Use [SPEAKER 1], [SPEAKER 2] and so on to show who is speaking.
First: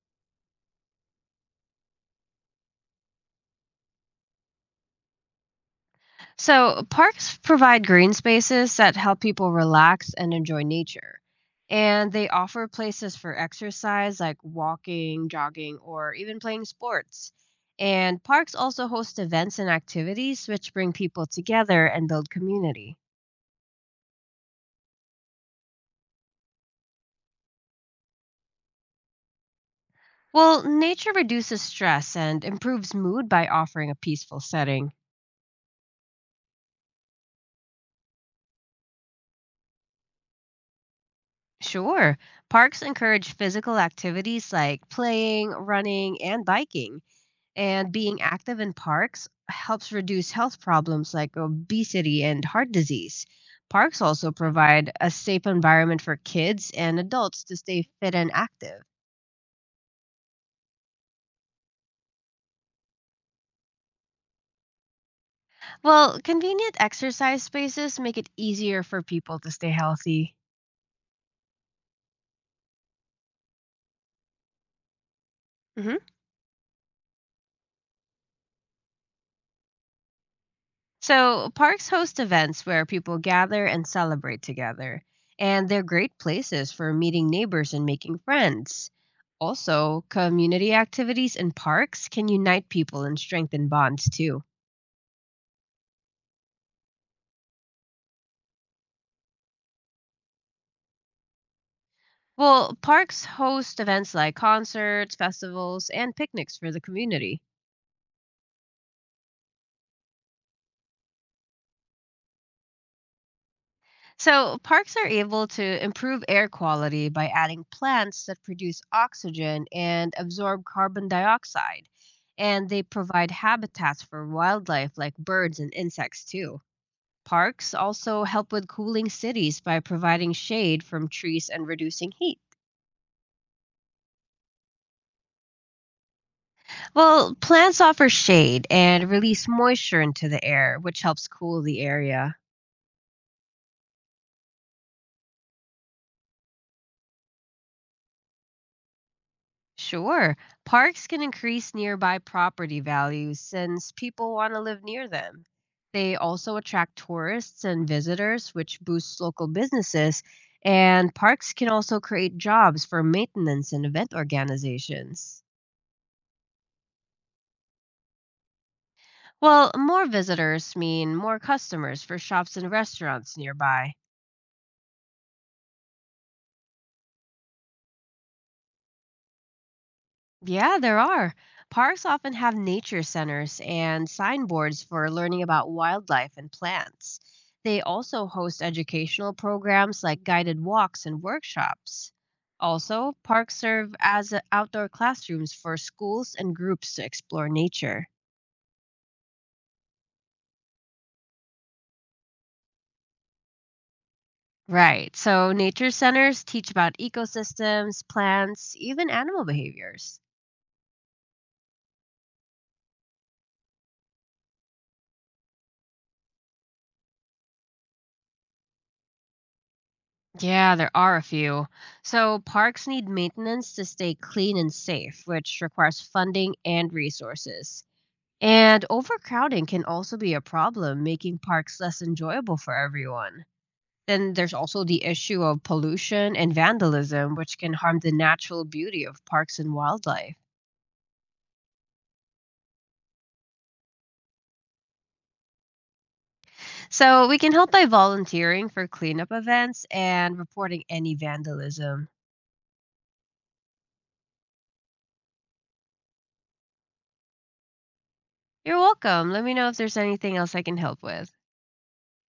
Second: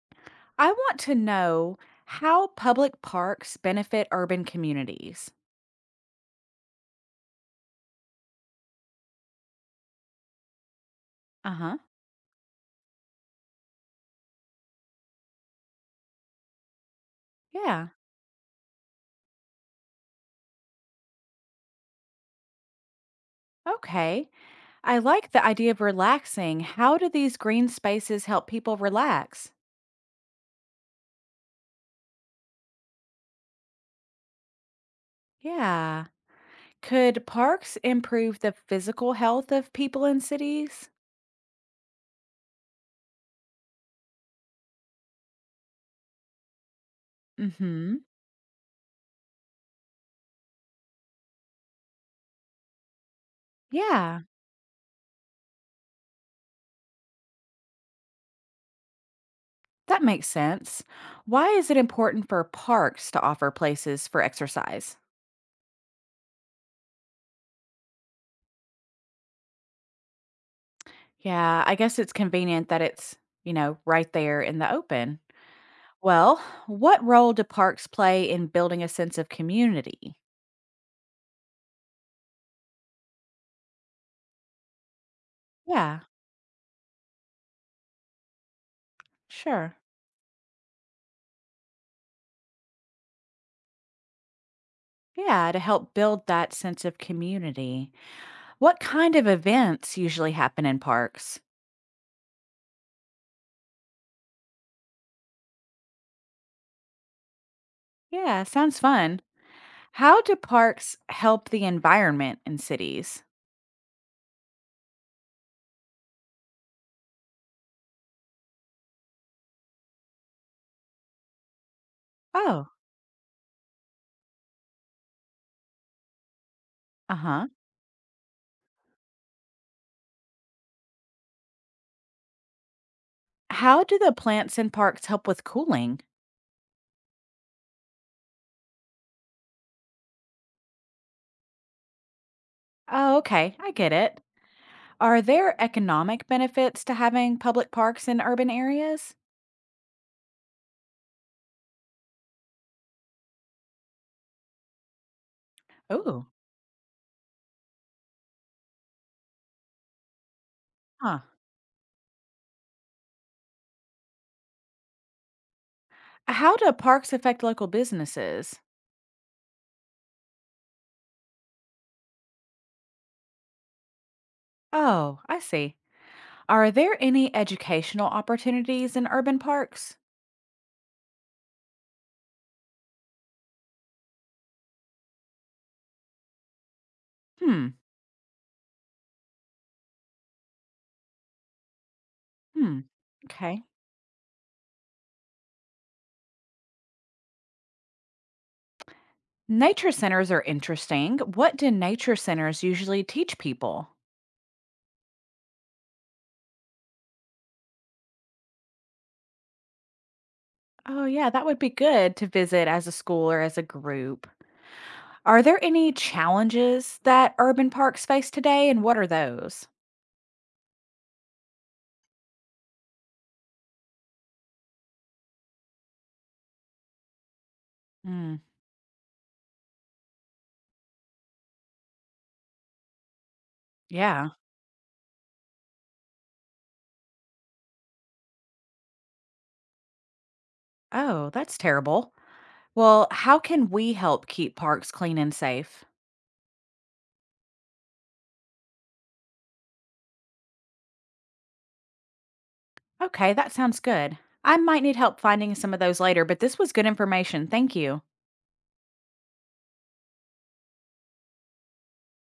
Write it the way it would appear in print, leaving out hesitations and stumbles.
[SPEAKER 1] I want to know how public parks benefit urban communities.
[SPEAKER 2] So, parks provide green spaces that help people relax and enjoy nature.
[SPEAKER 1] Uh huh.
[SPEAKER 2] And they offer places for exercise like walking, jogging, or even playing sports.
[SPEAKER 1] Yeah.
[SPEAKER 2] And parks also host events and activities which bring people together and build community.
[SPEAKER 1] Okay. I like the idea of relaxing. How do these green spaces help people relax?
[SPEAKER 2] Well, nature reduces stress and improves mood by offering a peaceful setting.
[SPEAKER 1] Yeah. Could parks improve the physical health of people in cities?
[SPEAKER 2] Sure, parks encourage physical activities like playing, running, and biking.
[SPEAKER 1] Mm
[SPEAKER 2] And
[SPEAKER 1] hmm.
[SPEAKER 2] being active in parks helps reduce health problems like obesity and heart disease. Parks
[SPEAKER 1] Yeah.
[SPEAKER 2] also provide a safe environment for kids and adults to stay fit and active.
[SPEAKER 1] That makes sense. Why is it important for parks to offer places for exercise?
[SPEAKER 2] Well, convenient exercise spaces make it easier for people to stay healthy.
[SPEAKER 1] Yeah, I guess it's convenient that it's, right there in the open.
[SPEAKER 2] Hmm.
[SPEAKER 1] Well, what role do parks play in building a sense of community?
[SPEAKER 2] So, parks host events where people gather and celebrate together, and they're
[SPEAKER 1] Yeah,
[SPEAKER 2] great places for meeting neighbors and making friends.
[SPEAKER 1] sure.
[SPEAKER 2] Also, community activities in parks can unite people and strengthen bonds too.
[SPEAKER 1] Yeah, to help build that sense of community. What kind of events usually happen in parks?
[SPEAKER 2] Well, parks host events like concerts, festivals, and picnics for the community.
[SPEAKER 1] Yeah, sounds fun. How do parks help the environment in cities?
[SPEAKER 2] So, parks are able to improve air quality by adding plants that produce oxygen and absorb carbon dioxide. And
[SPEAKER 1] Oh.
[SPEAKER 2] they provide habitats for wildlife like birds and insects, too.
[SPEAKER 1] Uh huh.
[SPEAKER 2] Parks also help with cooling cities by providing shade from trees and reducing heat.
[SPEAKER 1] How do the plants in parks help with cooling?
[SPEAKER 2] Well, plants offer shade and release moisture into the air, which helps cool the area.
[SPEAKER 1] Oh, okay, I get it. Are there economic benefits to having public parks in urban areas?
[SPEAKER 2] Sure. Parks can increase nearby property values since people want to live near them. They
[SPEAKER 1] Oh,
[SPEAKER 2] also attract tourists and visitors, which boosts local businesses. And
[SPEAKER 1] huh.
[SPEAKER 2] parks can also create jobs for maintenance and event organizations.
[SPEAKER 1] How do parks affect local businesses?
[SPEAKER 2] Well, more visitors mean more customers for shops and restaurants nearby.
[SPEAKER 1] Oh, I see. Are there any educational opportunities in urban parks?
[SPEAKER 2] Yeah, there are. Parks often have nature centers and signboards for learning about wildlife and plants.
[SPEAKER 1] Hmm.
[SPEAKER 2] They also host educational programs like guided walks and workshops.
[SPEAKER 1] Hmm.
[SPEAKER 2] Also, parks
[SPEAKER 1] Okay.
[SPEAKER 2] serve as outdoor classrooms for schools and groups to explore nature.
[SPEAKER 1] Nature centers are interesting. What do nature centers usually teach people?
[SPEAKER 2] Right, so nature centers teach about ecosystems, plants, even animal behaviors.
[SPEAKER 1] Oh, yeah, that would be good to visit as a school or as a group. Are there any challenges that urban parks face today, and what are those?
[SPEAKER 2] Yeah, there are a few. So, parks need maintenance to stay clean and safe, which requires funding and resources.
[SPEAKER 1] Mm,
[SPEAKER 2] And overcrowding can also be a problem, making parks less enjoyable for everyone.
[SPEAKER 1] yeah.
[SPEAKER 2] Then there's also the issue of pollution and vandalism, which can harm the natural beauty of parks and wildlife.
[SPEAKER 1] Oh, that's terrible. Well, how can we help keep parks clean and safe?
[SPEAKER 2] So, we can help by volunteering for cleanup events and reporting any vandalism.
[SPEAKER 1] Okay, that sounds good. I might need help finding some of those later, but this was good information. Thank you.
[SPEAKER 2] You're welcome. Let me know if there's anything else I can help with.